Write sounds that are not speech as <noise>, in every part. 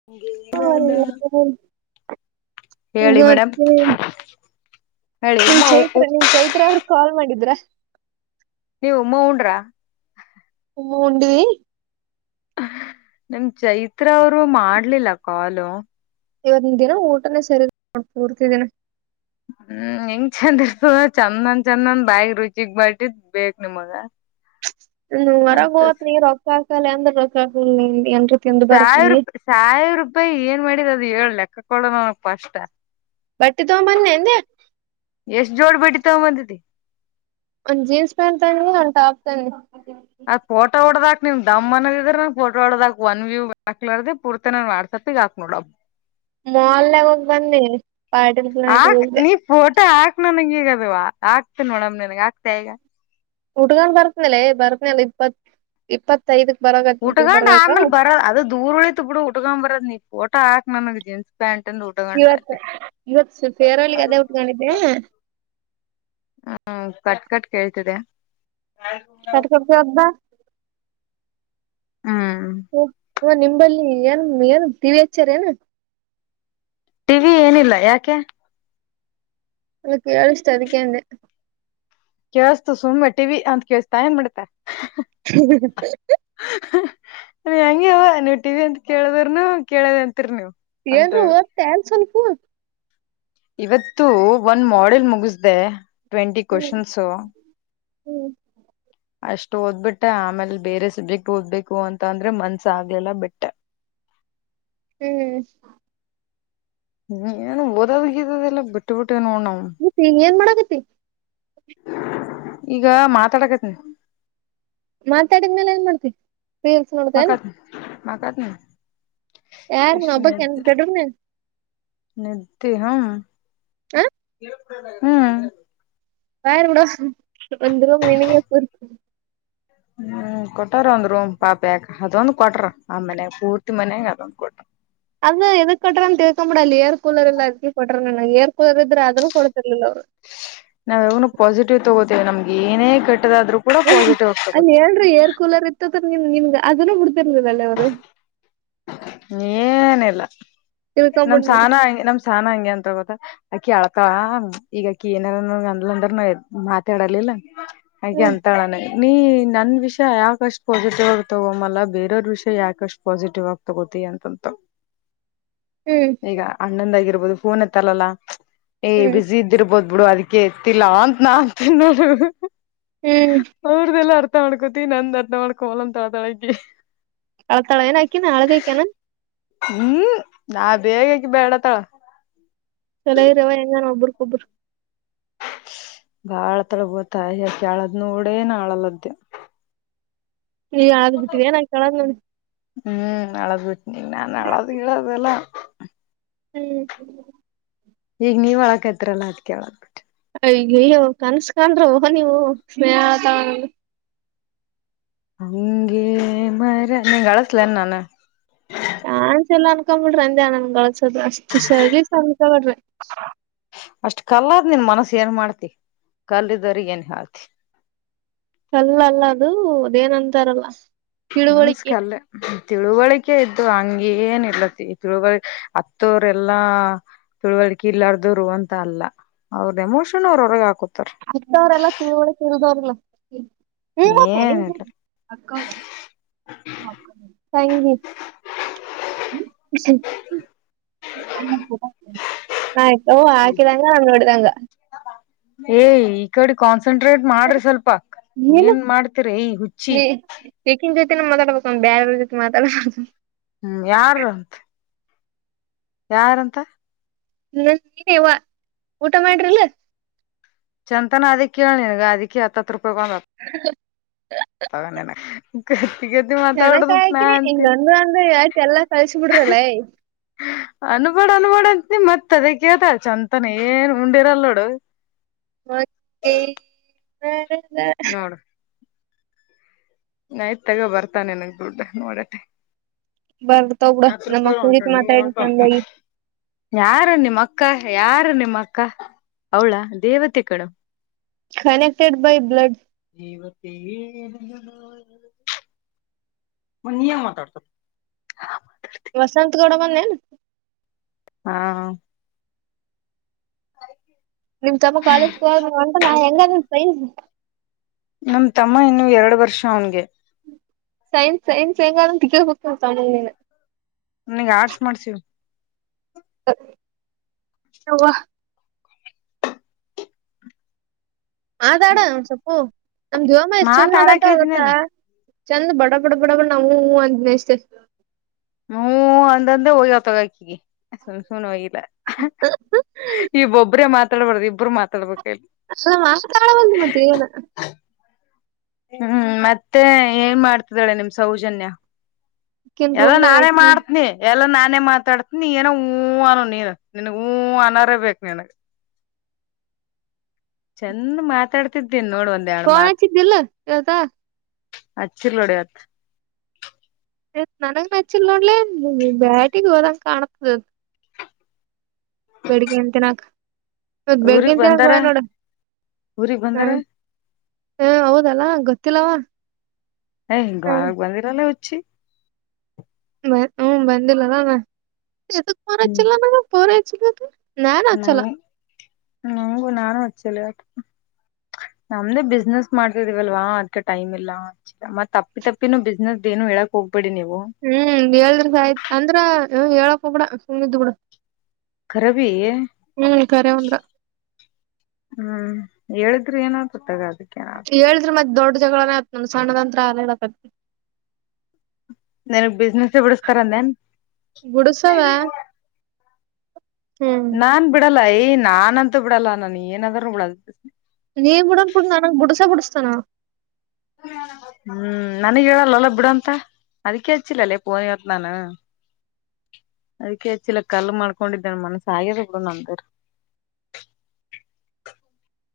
ಹ <unintelligible> ಹತ್ತೆ ಮೇಡಮ್ <unintelligible> ಹೇಳಿ ನಿಮ್ ಉಮ್ಮ ಚೈತ್ರ ಚೈತ್ರ ಅವ ಕಾಲ್ ಮಾಡಿದ್ರಾ ನೀವುಮ್ಮ ಉಂಡ್ರಾ. ಮು- ಉಂಡಿ ನಮ್ ಚೈತ್ರ ಅವರು ಮಾಡ್ಲಿಲ್ಲ ಕಾಲು. ಇವಂದ್ ದಿನ ಊಟನೇ ಸೇ <unintelligible> ಪೂರ್ತ ದಿನ ಹು- ಹೆಂಗ್ ಚಂದ ಇರ್ತದ ಚಂದಂದ ಚಂದಂದ ಬಾಯ ರುಚಿಗ್ ಮಾಡಿದ್ ಬೇಕ್ ನಿಮಗ. <unintelligible> <inaudible> ಹೊರಗ್ ಅಂತ ಹೋತ್- ರೀ- ರೊಕ್ಕ ಹಾಕಲ್ಲ ಎಂದ್ರ ರೊಕ್ಕ ಹಾಕುವ ನೀ ಎಂದ. ಸಾವಿರ ರೂಪ್ ಸಾವಿರ ರೂಪಾಯಿ ಏನ್ ಮಾಡಿದ ಅದು ಹೇಳ ಲೆಕ್ಕ ಕೊಡ ನನಗ ಫಸ್ಟ. ಬಟ್ಟಿ ತಗೊಬದ್ನಿ ಅಂದೆ. ಎಷ್ಟ್ ಜೋಡ್ ಬಟ್ಟಿ ತಗಬಂದಿದ್ದಿ. ಒಂದ್ ಜೀನ್ಸ್ ಪ್ಯಾಂಟ್ ತದ್ನಿ ಒಂದ್ ಟಾಪ್ ತದ್ನಿ. ಅದ್ ಪೋಟೋ ಹೊಡದ ಹಾಕ ನಿನ್ ಧಮ್ ಅನ್ನದ ಇದ್ರ ನನ್ ಪೋಟೋ ಹೋಡದಾಕ್ ಒನ್ ವ್ಯೂ ಹಾಕಲಾರದೆ ಪೂರ್ತಿ ನಾನ <unintelligible> ಸತ್ತಿಗ ಹಾಕ್ ನೋಡ್ಲಾ. ಮಾಲನ್ಯಾಗ ಹೋಗ ಬನ್ನಿ ವಾಟರ್ ಪ್ಯಾಂಟಗ <unintelligible> ಹಾಕ್ ಹೋಗಿದ್ದೆ. ನೀ ಫೋಟೋ ಹಾಕ್ ನನಗ ಈಗ ಅದುವಾ ಆಕ್ತನ ನೋಡ ಒಮ್ಮ ನಿನಗ ಆಗ್ತೆ ಈಗ. ಉಡ್ಕೊಂಡ್ ಬರ್ತ್ನೇಲೆ ಬರ್ತ್ನಲ್ಲ ಇಪ್ಪತ್ ಇಪ್ಪತ್ತೈದಕ್ ಬರಕಹತ್ತನಿ ಉಟ್ಕೊಂಡ್ ಗುಲ್ಬರ್ಗಕ. ಆಮೇಲ್ ಅದು ದೂರ ಉಳಿತ್. ಬಿಡು ಉಕಂ ಬರದ ನೀ ಫೋಟೋ ಹಾಕ್ ನನಗ ಜೀನ್ಸ್. ಪ್ಯಾಂಟನ್ ಉಡ್. ಇವತ್ ಇವತ್ ಫೇರವೇಲ್ಲಿಗೆ ಅದೇ ಉಟ್ಕೊಂಡಿದ್ದೆ. ಹ ಕಟ್ ಕಟ್ ಕೇಳ್ತಿದೆ. ಕಟ್ ಕೊಡತಿವ ಅಂತ ಬಾ. <unintelligible> ಹ್ಮ ಹ ಹ ನಿಂಬಲ್ಲಿ ಏನ್ ಏನ ಟಿವಿ ಹಚ್ಚಾರ ಏನ ಟಿವಿ ಏನಿಲ್ಲ ಯಾಕೆ ಅ ಕೇಳಿಷ್ಟ ಅದಕ್ಕೆಂದೆ. ಕೇಳಸ್ತು ಸುಮ್ಮನ ಟಿವಿ ಅಂತ ಕೇಳಸ್ತ ಏನ್ ಮಾಡಡ್ತ. ಹ ನೀ ಹೆಂಗೆವ ನೀವು ಟಿವಿ ಅಂತ ಕೇಳದ್ರನು ಕೇಳದ ಅಂತಿರಿ ನೀವು. ಅಂತ ಏನ್ರ ಓದತ್ತಿಯಾನ ಸ್ವಲ್ಪು. ಇವತ್ತು ಒನ್ ಮಾಡೆಲ್ ಮುಗಿಸ್ದೆ ಟ್ವೆಂಟಿ ಕೋಶನಸ್ತು ಹ್ಮ ಅಷ್ಟು ಓದ್ಬಿಟ್ಟ ಆಮೇಲೆ ಬೇರೆ ಸಬ್ಜೆಕ್ಟ್ ಓದ್ಬೇಕು ಅಂತ ಅಂದ್ರೆ ಮನ್ಸ್ ಆಗ್ಲೆಲ್ಲ ಬಿಟ್ಟೆ ಹ್ಮ್ ಹ್ಮ್ ಏನು ಓದೂದ ಗಿದೂದ ಎಲ್ಲಾ ಬಿಟ್ಟು ಬಿಟ್ಟೇ ನೋಡ ನಾವು ಏನ್ ಮಾಡಕತಿ ಈಗ ಮಾತಾಡಕತನ ಮಾತಾಡಿದ್ಮೇಲೆ ಏನ್ ಮಾಡ್ತತಿ ಮಕಾತಿನಿ ಮಕತಿನಿ ಮಕತ್ ಯಾರ್ ಒಬ್ಬಾಕಿ ಬಷ್ಟು ಬೆಡ್ರೂಮ್ನ್ಯಾಗ ನಿದ್ದಿ ಹ್ಮ ಹ ಆ ಹ್ಮ್ ಬ್ಯಾಡ ಬಿಡೋ ಬಂದಿರೋದ ನಿಂಗ್ಯಾಕ್ ಹ್ಮ್ ಕೊಟಾರ ಒಂದ್ ರೂ ಪಾಪ ಯಾಕ ಅದೊಂದು ಕೊಟ್ರ ಆ ಮನ್ಯಾಗ ಪೂರ್ತಿ ಮನ್ಯಾಗ ಅದೊಂದ್ ಕೊಟ್ರ ಅದ ಎದಕ್ ಕೊಟ್ರ ಅಂತ ತಿಳ್ಕೊಂಡ ಬಿಡ ಅಲ್ಲಿ ಏರ್ ಕೂಲರ್ ಎಲ್ಲ ಅದಿ ಕೊಟ್ರೆ ನನ ಏರಕೂಲರ್ ಇದ್ರ ಆದನು ಕೊಡ್ತಿರಲಿಲ್ಲ ಅವರ ನಾವ ಯಾವಾಗನ ಪಾಸಿಟಿವ್ ತಗೋತೇವಿ ನಮ್ಗೆ ಏನೇ ಕೆಟ್ಟದಾದ್ರು ಅಲ್ಲಿ ಹೇಳ್ರಿ ಏರ್ ಕೂಲರ್ ಇತ್ತದ ನಿ ನಿಮಗ ಅದನ್ನು ಬಿಡ್ತಿರ್ಲಿಲ್ಲ ಅಲ್ಲ ಅವರು ಏನಿಲ್ಲ ನಮ ತಿಳ್ಕೊಂಬಿಡ್ ನೀನ್ ಸಾನ ಹಂ ನಮ ಸಾನ ಹಂಗೆ ಅಂತ ಗೊತ್ತ ಅಕಿ ಅಳ್ಕಳ ಈಗಾಕಿ ಏನಾರ ಅಂದ ಅಂದ್ರ ನ ಮಾತಾಡಲಿಲ್ಲ ಹಾಗೆ ಹ್ಮ್ ಅಂತಳಾನ ನೀ ನನ್ ವಿಷಯ ಯಾಕಷ್ಟು ಪಾಸಿಟಿವ್ ಆಗ್ತವ ಅಲ್ಲ ಬೇರವ್ರ ವಿಷಯ ಯಾಕಷ್ಟ ಪಾಸಿಟಿವ್ ಆಗ್ತದೆ ತಗೋತಯ ಅಂತಂತ ಹ್ಮ್ ಈಗ ಅಣ್ಣಂದಗಿರಬಹುದು ಫೋನ್ ಎತ್ತಲ್ಲಲ್ಲಾ ಏ ಹ್ಮ್ ಬಸ ಿರ್ಬೋದ್ ಬಿಡು ಅದಕ್ಕೆ ಎತ್ತಿಲ್ಲ ಅಂತ ನ ಅಂತ ನೋ ಹ್ಮ್ ಅವ್ರ್ದಲ್ಲ ಅರ್ಥ ಮಾಡ್ಕೋತಿ ನಂದ್ ಅರ್ಥ ಮಾಡ್ಕೊಲ ಅಂತಳಗೆ ಕಳತಳಏ ಹಾಕಿನಾ ಹಳದಕ್ಯನನ್ ಹ್ಮ್ ನಾ ಬೇಗಕ್ಕೆ ಬೇಡತ್ತಳ ಚಲ ಇರ ಹೆಂಗ ಒಬ್ಬ್ರಕ್ೊಬ್ಬರು ಬಾಳ್ ತಲ ಬೋತ ಯಾಕಳದ್ ನೋಡೇನ್ ಆಳಲದ್ದೆ ನೀ್ ಬಿಟ್ಟ್ರ ನಾ ಕಳ ನೋ ಹ್ಮ್ ಅಳದ್ ಬಿಟ್ಟನ ನಾನ್ ಅಳದ್ ಗಿಡ ಅದೆಲ್ಲ ಹ್ಮ್ ಈಗ ನೀವ ಅಳಕಐತ್ರರಲ್ಲ ಅದ್ಕ್ಕೆ ಅಳಗ್ ಅಯ ಅಯ್ಯೋ ಕನ್ಸ್ಕಂದ್ರ ನೀವು ಸ್ನೇಹ ಹಂಗೇ ಮರ ನೀ ಕಳಸಲ ನಾನು ಚಾನ್ಸ ಎಲ್ಲ ಅನ್ಕೊ್ ಬಿಡ್ರಿ ಅಜ ನನ್ಗಳಸೋದು ಅಷ್ಟು ಸರಿ ಸನ್ಕಬಡ್ರಿ ಅಷ್ಟ್ ಕಲ್ಲಾದ್ ನಿನ್ ಮನಸ್ಸ ಏನ್ ಮಾಡ್ತಿ ಕಲ್ಲಿದ್ರ ಏನ್ ಹಾಳ್ತಿ ಕಲ್ಲಲ್ಲ ಅದು ಅದೇನಂತಾರಲ್ಲ ತಿಳುವಳಿಕೆ ಮನಸ್ಕಲ್ಲ ತಿಳುವಳಿಕೆ ಇದ್ದು ಹಂಗೇಏನ ಇರ್ಲತ್ತ ತಿಳುವಳಿಕೆ ಹತ್ತವರೆೆಲ್ಲಾ ತಿಳುವಳಿಕೆ ಇಲ್ಲಾರ್ದರು ಅಂತ ಅಲ್ಲ ಅವ್ರದ ಎಮೋಷನ್ ಅವ್ರ ಅವ್ರಗೆ ಹಾಕತಾರ ಅಕ್ಕವ್ರಲ್ಲಾ ತಿಳುವಳ ತಿಳಿದವ್ರಲ್ಲ ಏನಿಲ್ಲ ಸ <unintelligible> ಆಯ್ತ ಹಾಕಿದಂಗ ನೋಡಿದಂಗ ಏ ಈ ಕಡೆ ಕಾನ್ಸಂಟ್ರೇಟ್ ಮಾಡ್ರಿ ಸ್ವಲ್ಪ ಏನ್ ಮಾಡ್ತಿರ ಯ ಹುಚ್ಚಿ ಯಕಿನ ಜೊತೆ ನಮ್ ಮಾತಾಡ್ಬೇಕು ನ್ ಬೇಾರ ಅವ್ರ ಜೊತೆ ಮಾತಾಡದು ಹ್ಮ್ ಯಾರು ಅಂತ ಯಾರಂತ ಇ ನೀ ಊಟ ಮಾಡ್ರಿಲ್ಲ ಚಂತನ ಅದಕ್ಕೆ ಕೇಳಿನ್ಗ ಅದಕ್ಕೆ ಹತ್ತು ರೂಪಾಯಿ ಒ <inaudible> ತಗನ ಕತಿಿ ಕತಿಿ ಮಾತಾ ದನ ಆಡತ ನ ಕಾಯಕಿನಿ ಅತ ಹಿಂಗ್ ಅಂದ್ರ ಅಂದ್ರ ಎಟ್ ಎಲ್ಲಾ ಕಳ್ಸಿ ಬಿಡ್ರಲ್ಲ ಅನ್ಬಡ್ ಅನ್ಬಾಡ್ ಅಂತ ನಿ ಮತ್ ಅದ ಕೇಳ್ತ ಚಂತಾನ ಏನ್ ಉಂಡಿರಲ್ ನೋಡು ಮತ್ತತ್ತೆ ನೋಡು ನೈತ್ ತಗೋ ಬರ್ತಾೆ ನನಗ್ ದುಡ್ಡ ನೋಡತ್ತೆ ಬರ್ ತಗಡ ನಮ್ಮ ಮಕ್ಕಳ ಜೀತೆ ಮಾತಾಡ್ತಿ ಚಂದಾಗಿ ಯಾರು ನಿಮ್ಮ ಅಕ್ಕ ಯಾರು ನಿಮ್ಮ ಅಕ್ಕ ಅವಳಾ ದೇವತೆ ಕಣು ಕನೆಕ್ಟೆಡ್ ಬೈ ಬ್ಲಡ್ ಇವತ್ತೇ ಮ್ ನಿಯಮ ಮಾತಾಡ್ತ ವಸಂತತ್ಗೌಡ ಬಂದನು ಹಾ ನಿಮ್ ತಮ್ಮ ಕಾಲೇಜ್ಗೆ ಹೋಗಂಟ ನಾ ಹೆಂಗ ಸೈ ನಮ ತಮ್ಮ ಇನ್ನು ಎರಡು ವರ್ಷ ಅವನ್ಗೆ ಸೈನ್ಸ್ ಸೈನ್ಸ್ ಎಂಗಾಲ ದಿಕ್ಕಾ ಪಕ್ಕ ತಮ್ಮನೆ ನನ್ಗ್ ಆರ್ಟ್ಸ್ ಮಾಡ್ಸ್ ಯ ಅಾಡ ಒಂದ್ ಸೊಪ್ಪು ನಮ್ ದೀವಮ್ಮ ಎಷ್ಟ್ ಚಂದ ಮಾತಾಡ್ತ ಮಾತಾಡಕೈತ್ನಲ್ಲ ಆಗತ್ತಾ ಚಂದ ಬಡ ಬಡ ಬಡ ಬಡ ನಾೂ ಅ್ೆ ಇಷ್ಟೇ ಹ ಅಂದಂದೆ ಹೋಗ್ಯ ತಗಾಕಿಗೆ ಸುಮ್ ಸುನ್ ಹೋಗಿಲ್ಲ ಇಬೊಬ್ಬ್ರೇ ಮಾತಾಡ್ಬಾರ್ದು ಇಬ್ಬರು ಮಾತಾಡ್ಬೇಕ ಇಲ್ಲಿ ಅಲ್ಲಾ ಮತ್ತೆ ಲ್ಲ ಹ್ಮ್ ಮತ್ತೆ ಏನ್ ಮಾಡ್ತಿದಾಳೆ ನಿಮ್ ಸೌಜನ್ಯ ಅಕಿನ್ ಎಲ್ಲ ರೂಮ್ನಾಗ ನಾನೇ ಅಕಿ ಮಾಡ್ತನಿ ಎಲ್ಲ ನಾನೇ ಮಾತಾಡ್ತೀನಿ ಏನೋ ಹೂ ಅನು ನೀನು ನನ್ಗ್ ಹೂ ಅನೋಾರೇ ಬೇಕು ನನ್ಗೆ ಚಂದ್ ಮಾತಾಡ್ತಿದ್ದೀನ್ಿ ನೋಡ್ ಒಂದ ಪನ ಚಿದ್ದಲ್ಲ ಯ ಅಚ್ಚಿ ಲೋಡೆಯತ್ ನನಗೆ ನಚ್ಚಿಲ್ಲಳ್ಳೆ ಬ್ಯಾಟಿಗೆ ಹೋದಂ ಕಾಣತದೆ ಬೆಡಗ್ಗೆ ಎಂತ ನಾಕ ಮದ್ ಊರಿಗ್ ಬೆಳ್ಗ್ಗಂತ ಹಗುವ ಬಂದಾರ ನೋಡ ಊರಿಗ್ ಹಾ ಬಂದಾರ ಹಾ ಹೌದಲ್ಲಾ ಗೊತ್ತಿಲ್ಲವಾ ಹ ಗಾಾಯ ಮಂದಿರನೇ ಹಚ್ಚಿ ಬ ಹ್ಮ್ ಬಂದಿಲ್ಲಲಣ ಎರಿಲ್ಲರ ನ ನಂಗು ನಾನು ಹಚ್ಚಿಲ್ಲ ಆ ನಮ್ದೇ ಬಿಸ್ನೆಸ್ ಮಾಡ್ತಿದೀವಲ್ವಾ ಅದ್ಕ ಟೈಮ್ ಇಲ್ಲ ಮತ್ ತಪ್ಪಿ ತಪ್ಪಿನ ಬಿಸ್ನೆಸ್ ಏನು ಹೇಳಕ್ ಹೋಗ್ಬೇಡಿ ನೀವು ಹ್ಮ್ ಹೇಳದ್ರ ಆಯ್ತು ಅಂದ್ರ ಹೇಳಕ ಹ ಬಿಡ ಸುಮಿದ್ದ್ ಕೂಡ ಕರಬಿ ಹ್ಮ್ ಕರೆ ಅಂದ್ರ ಹ್ಮ್ ಹೇಳಿದ್ರು ಏನಾದೂ ತಗ ಅದಕ್ಕೆು ಹೇಳ್ರಿ ಮತ್ ದೊಡ್ಡ ಜಗಳೇತ್ ಸಣ್ಣ ಅಂತ್ರಕತಿ ನನ್ಗ್ ಬಿಸ್ನೆಸ್ ಬಿಡಿಸಸ್ತಾರ ನೇನ್ ಗುಡಸಾವ ನಾನ್ ಬಿಡಲ್ಲ ಯ್ ನಾನ್ ಅಂತ ಬಿಡಲ್ಲ ನನ್ ಏನಾದ್ೂ ಬಿಡ ನೀೇನು ಬಿುಡನ್ ಪುಡ ನನ ಬುಡಸ ಬುಡ್ತಾನನಾ ಹ್ಮ್ ನನಗ ಹೇಳಲ್ಲಲ್ಲ ಬಿಡಂತ ಅದಕ್ಕೆೇಚ್ಚಿಲ್ಲಲ್ಲೇ ಪೋನವತ್ತು ನಾನು ಅದಕ್ಕೆ ಹೆಚ್ಚಿಲ್ಲ ಕಲ್ಲು ಮಾಡ್ಕೊಂಡಿದ್ದಾನ ಮನಸ ಆಗ್ಯದ ನಂದರ್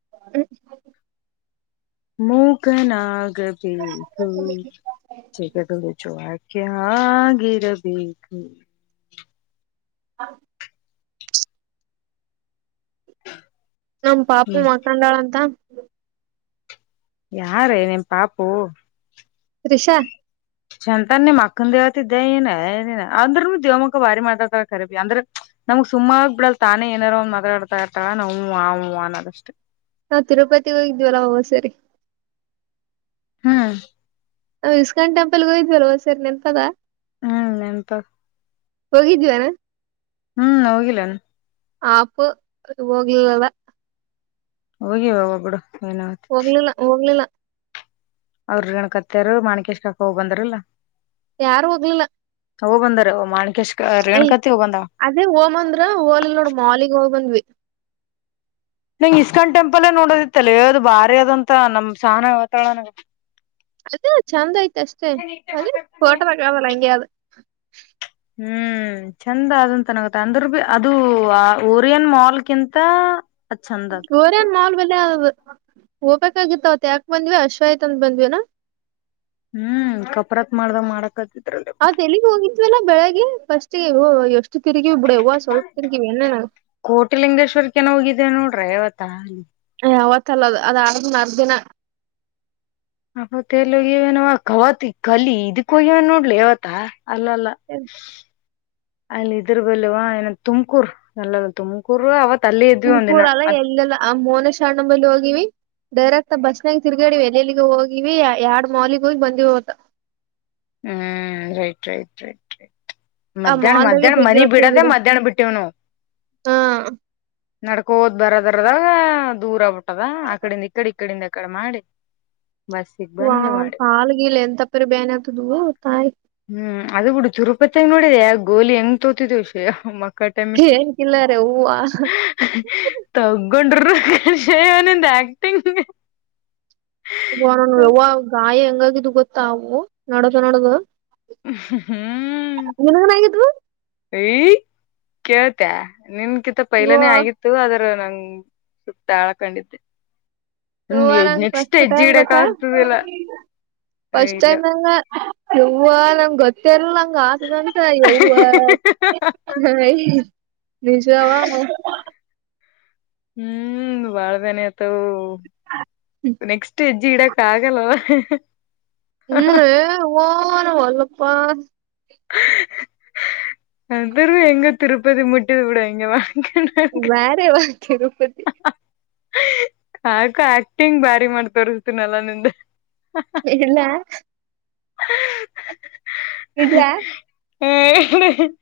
ಹ ಮೂಕನಾಗಬೇಕಹು ೆ ತ ಚೋಕೆ ಹಾಗಾಗಿಿರಬೇಕು ನಮ ಪಾಪ ಮಾಕಂಡಾಳಂತ ಯಾರ ನಿಮ್ಮ ಪಾಪು ರಿಷಾ ಶಂತನ್ ಮಾಕ್ಕನ್ ದೇವತಿ ದ ಅಂದ್ರನು ದೇವ ಮಕ್ಕ ಬಾರಿ ಮಾಡ್ತತರಖರಬ ಅಂದ್ರೆ ನಮಗ್ಗೆ ಸುಮ್ಮಾಗ ಬಿಡಲ್ ತಾನೇ ಏನಾರ ಒ್ ಮಾತಾಡ್ತಾ ಇರ್ತಾಳ ನ್ ಆ ಅನ್ನೋದಷ್ಟು ನಾ ತಿರುಪತಿ ಹೋಗಿದ್ವಲ್ಲ ಸರಿ ಹ್ಮ್ ನಾವು ಇಸ್ಕಾನ್ ಟೆಂಪಲ್ೂ ಇದ್ಲ್ ಸೇರಿೆಂತದ ಹ್ಮ್ ನೆನಪ ಹೋಗಿದವಾನ ಹ್ಮ್ ಹೋಗಿಲ್ಲ ಆಪು ಹೋಗ್ಲಿಲ್ಲವಲ್ಲ. ಹೋಗಿವವ್ವ ಬಿಡ ಏನುನ ಹೋಗ್ಲಿಲ್ಲ ಹೋಗ್ಲಿಲ್ಲ. ಅವ್ರರು ಹೇಳಕತ್ತೀರು ಮಾಣಿಕೇಶ್ಕ ಹೋಗ್ ಬಂದ್ರಲ್ಲ. ಯಾರು ಹೋಗ್ಲಿಲ್ಲ. ಹೋಗಿಬಂದಾರವ್ವ ಮಾಣಕೇಶ್ಕ ಅಯ್ ರೇಣುಕತ್ತಿ ಹೋಗಿಬಂದಳ. ಅದೇ ಹೋಗಂದ್ರ ಹೋಲಿಲ್ಲ ನೋಡ ಮಾಲಿಗಿ ಹೋಗ್ ಬಂದ್ವಿ. ನನಗ ಇಸ್ಕಾನ್ ಟೆಂಪಲ್ಲೇ ನೋಡೋದಿತ್ತಲದು ಬಾರಿ ಅದಂತ ನಮ್ ಸಹಾನ ಹೇಳುತ್ತಾಳ ನನಗ. ಅದೇ ಚಂದ ಯ್ತ ಅಷ್ಟೇ ಅದೆ ಫೋಟೋ ಆದಲ್ಲ ಹಂಗೆ ಆದ ಹ್ಮ್ ಚಂದ ಅದಂತನಗತ್ತೆ ಅಂದ್ರ ಬಿ ಅದು ಓರಿಯನ್ ಮಾಲ್ಗಿಂತ ಅಛಂದದ ಜೋರೇನ್ ಮಾಲ್ ಬಲ್ಲೇ ಆದ ಹೋಗ್ಬೇಕಾಗಿತ್ತು ಅವತ ಯಾಕ ಬಂದ್ವಿ ಹಸುಆಯ್ತ್ಅಂತ ಬಂದ್ವಿನಾ ಹ್ಮ್ ಕಪರಾತ್ ಮಾಡ್ದ ಮಾಡಕತ್ತಿದ್ರಲ್ಲ ಅವತ್ತ ಎಲ್ಲಿಗೆ ಹೋಗಿದ್ವಲ್ಲ ಬೆಳಗ್ಗೆ ಫಸ್ಟ್ ಎಷ್ಟು ತಿರುಗಿವಿ ಬಿಡ್ ಯಾವ್ವ ಸ್ವಲ್ಪ ತಿರ್ಗಿವಿ ಎನ್ನ. ಕೋಟಿಲಿಂಗೇಶ್ವರ್ಕನ ಹೋಗಿದ್ದೇ ನೋಡ್ರಿ ಇವತ್ತ ಅವತ್ತಲ್ಲ ಅದು ಆದ್ ಮರ್ ದಿನ ಆತ್ತ ಎಲ್ಲೊಗವನವ ಕವಾತ್ ಕಲಿ ಇದಕ್ಕೋಗ್ಯವನ್ ನೋಡ್ಲಿ ಯವತ್ತ ಅಲ್ಲಲ್ಲ ಹ್ಮ ಅಲ್ಲಿ ಇದ್ರ ಬಲ್ಲವಾ ಏನ ತುಮಕೂರ್ ಎಲ್ಲ ಗೊತ್ತ ತುಮಕೂರು ಅವತ್ ಅಲ್ಲಿ ಇದ್ವಿ ಒಂದಿನ ಅ ಇನೊಂದು ಅ ಮೊನೇಶ್ ಸಣ್ಣ ಮಲಿ ಹೋಗಿವಿ ಡೈರೆಕ್ಟ್ ಬಸ್ನಾಗ ತಿರ್ಗೇಡಿವಿ ಎಲೆ ಎಲ್ಲಿ ಹೋಗಿವಿ ಎರಡ್ ಮಾಲಗ್ ಹೋಗಿ ಬಂದಿವತ್ತ ಹ್ಮ್ ರೈಟ್ ರೈಟ್ ರೈಟ್ ರೈಟ್ ಆ ಮಧ್ಯಾಹ್ನ ಮಾಲ್ದಾಗೆ ಮಧ್ಯಾಹ್ನ ಜಗ್ಗಿ ಮನಿ ಹೊತ್ ಬಿಡದ ತಿರ್ಗಾಡಿವಿ ಮಧ್ಯಾಹ್ನ ಬಿಟ್ಟೇವ್ನು ಹಾ ನಡಕೋತ ಬರದರದಾಗ ದೂರ ಆಗ್ಬ ಬಿಟ್ಟದ ಆಕಡಿಂದ ಈಕಡೆ ಈಕಡಿಂದ ಆಕಡೆ ಮಾಡಿ ಬಸ್ಸಿಗ್ ಬಂದ್ ವಾವ್ ಮಾಡಿ ಕಾಲ್ಗಿಲ್ ಎಂತ ಪರಿ ಬ್ಯಾನಿ ಅತದವೋ ತಾಯಿ ತಾಯಿ. ಹ್ಮ್ ಅದ ಬಿಡು ತಿರುಪತಿಿಯಾಗ ನೋಡಿದೆ ಗೋಲಿ ಹೆಂಗ್ ತೋತಿದೆವಿ ಷ್ಯ ಕಟಮಿ. ಏನ್ ಕಿಲ್ಲರೆ ಯವ್ವಾ ತಗಗೊಂಡರುಷೇವನಂದ ಆಕ್ಟಿಂಗ್ ಬರಲ್ಲ ಯವ್ವ ಗಾಯ ಹೆಂಗಾಗಿದು ಗೊತ್ತ ಅವು ನಡ್ದ ನಡ್ದ. ಹ್ಮ ಆಗಿದ್ವು ಐ ಕೇಳ್ತ ನಿನ್ ಕಿಂತ ಯವ್ವಾ ಪೈಲನೆೇ ಆಗಿತ್ತು ಅದ್ರ ನಂಗ ಸುತ್ತ ಆಳ್ಕಂಡಿದ್ದೆ ಹ ನಂಗ ಫಸ್ಟ್ ಹೆಜ್ಜೆ ಟೈಮ್ ಇಡಕ್ ಗೊತ್ತ ಆಗ್ತದಿಲ್ಲ ಫಸ್ಟ್ ಇಲ್ಲ ಟೈಮ್ ನಂಗ ಯವ್ವ ನಂಗ ಗೊತ್ತೇಲ್ಲ ನಂಗ ಆಸದಂತ ಯವ್ವ ಹ ನಿಜ ಹ್ಮ್ ಬಾಳ್ ಬೇನೆ ಆಗ್ತವವು ನೆಕ್ಸ್ಟ್ ತೀಡಾ ಕಾಗಲ್ವಾ ಹ್ಮ್ ಹ್ಮ್ ಹಞನು ಏ ಹನು ಒಲ್ಲಪ್ಪಾ <unintelligible> ಅ ತರ ಎಂಗ ತಿರುಪತಿ ಮುಟ್ಟಿದ ಬಿಡ ಹೆಂಗ ಬ ಬೇರೆ ವಾ ತಿರೂಪತಿ ಕಾಕಾ ಆಕ್ಟಿಂಗ್ ಬಾರಿ ಮಾಡ್ ತೋರಿಸತೀನಲ್ಲ ನಿಂದ ಇಲ್ಲ <unintelligible>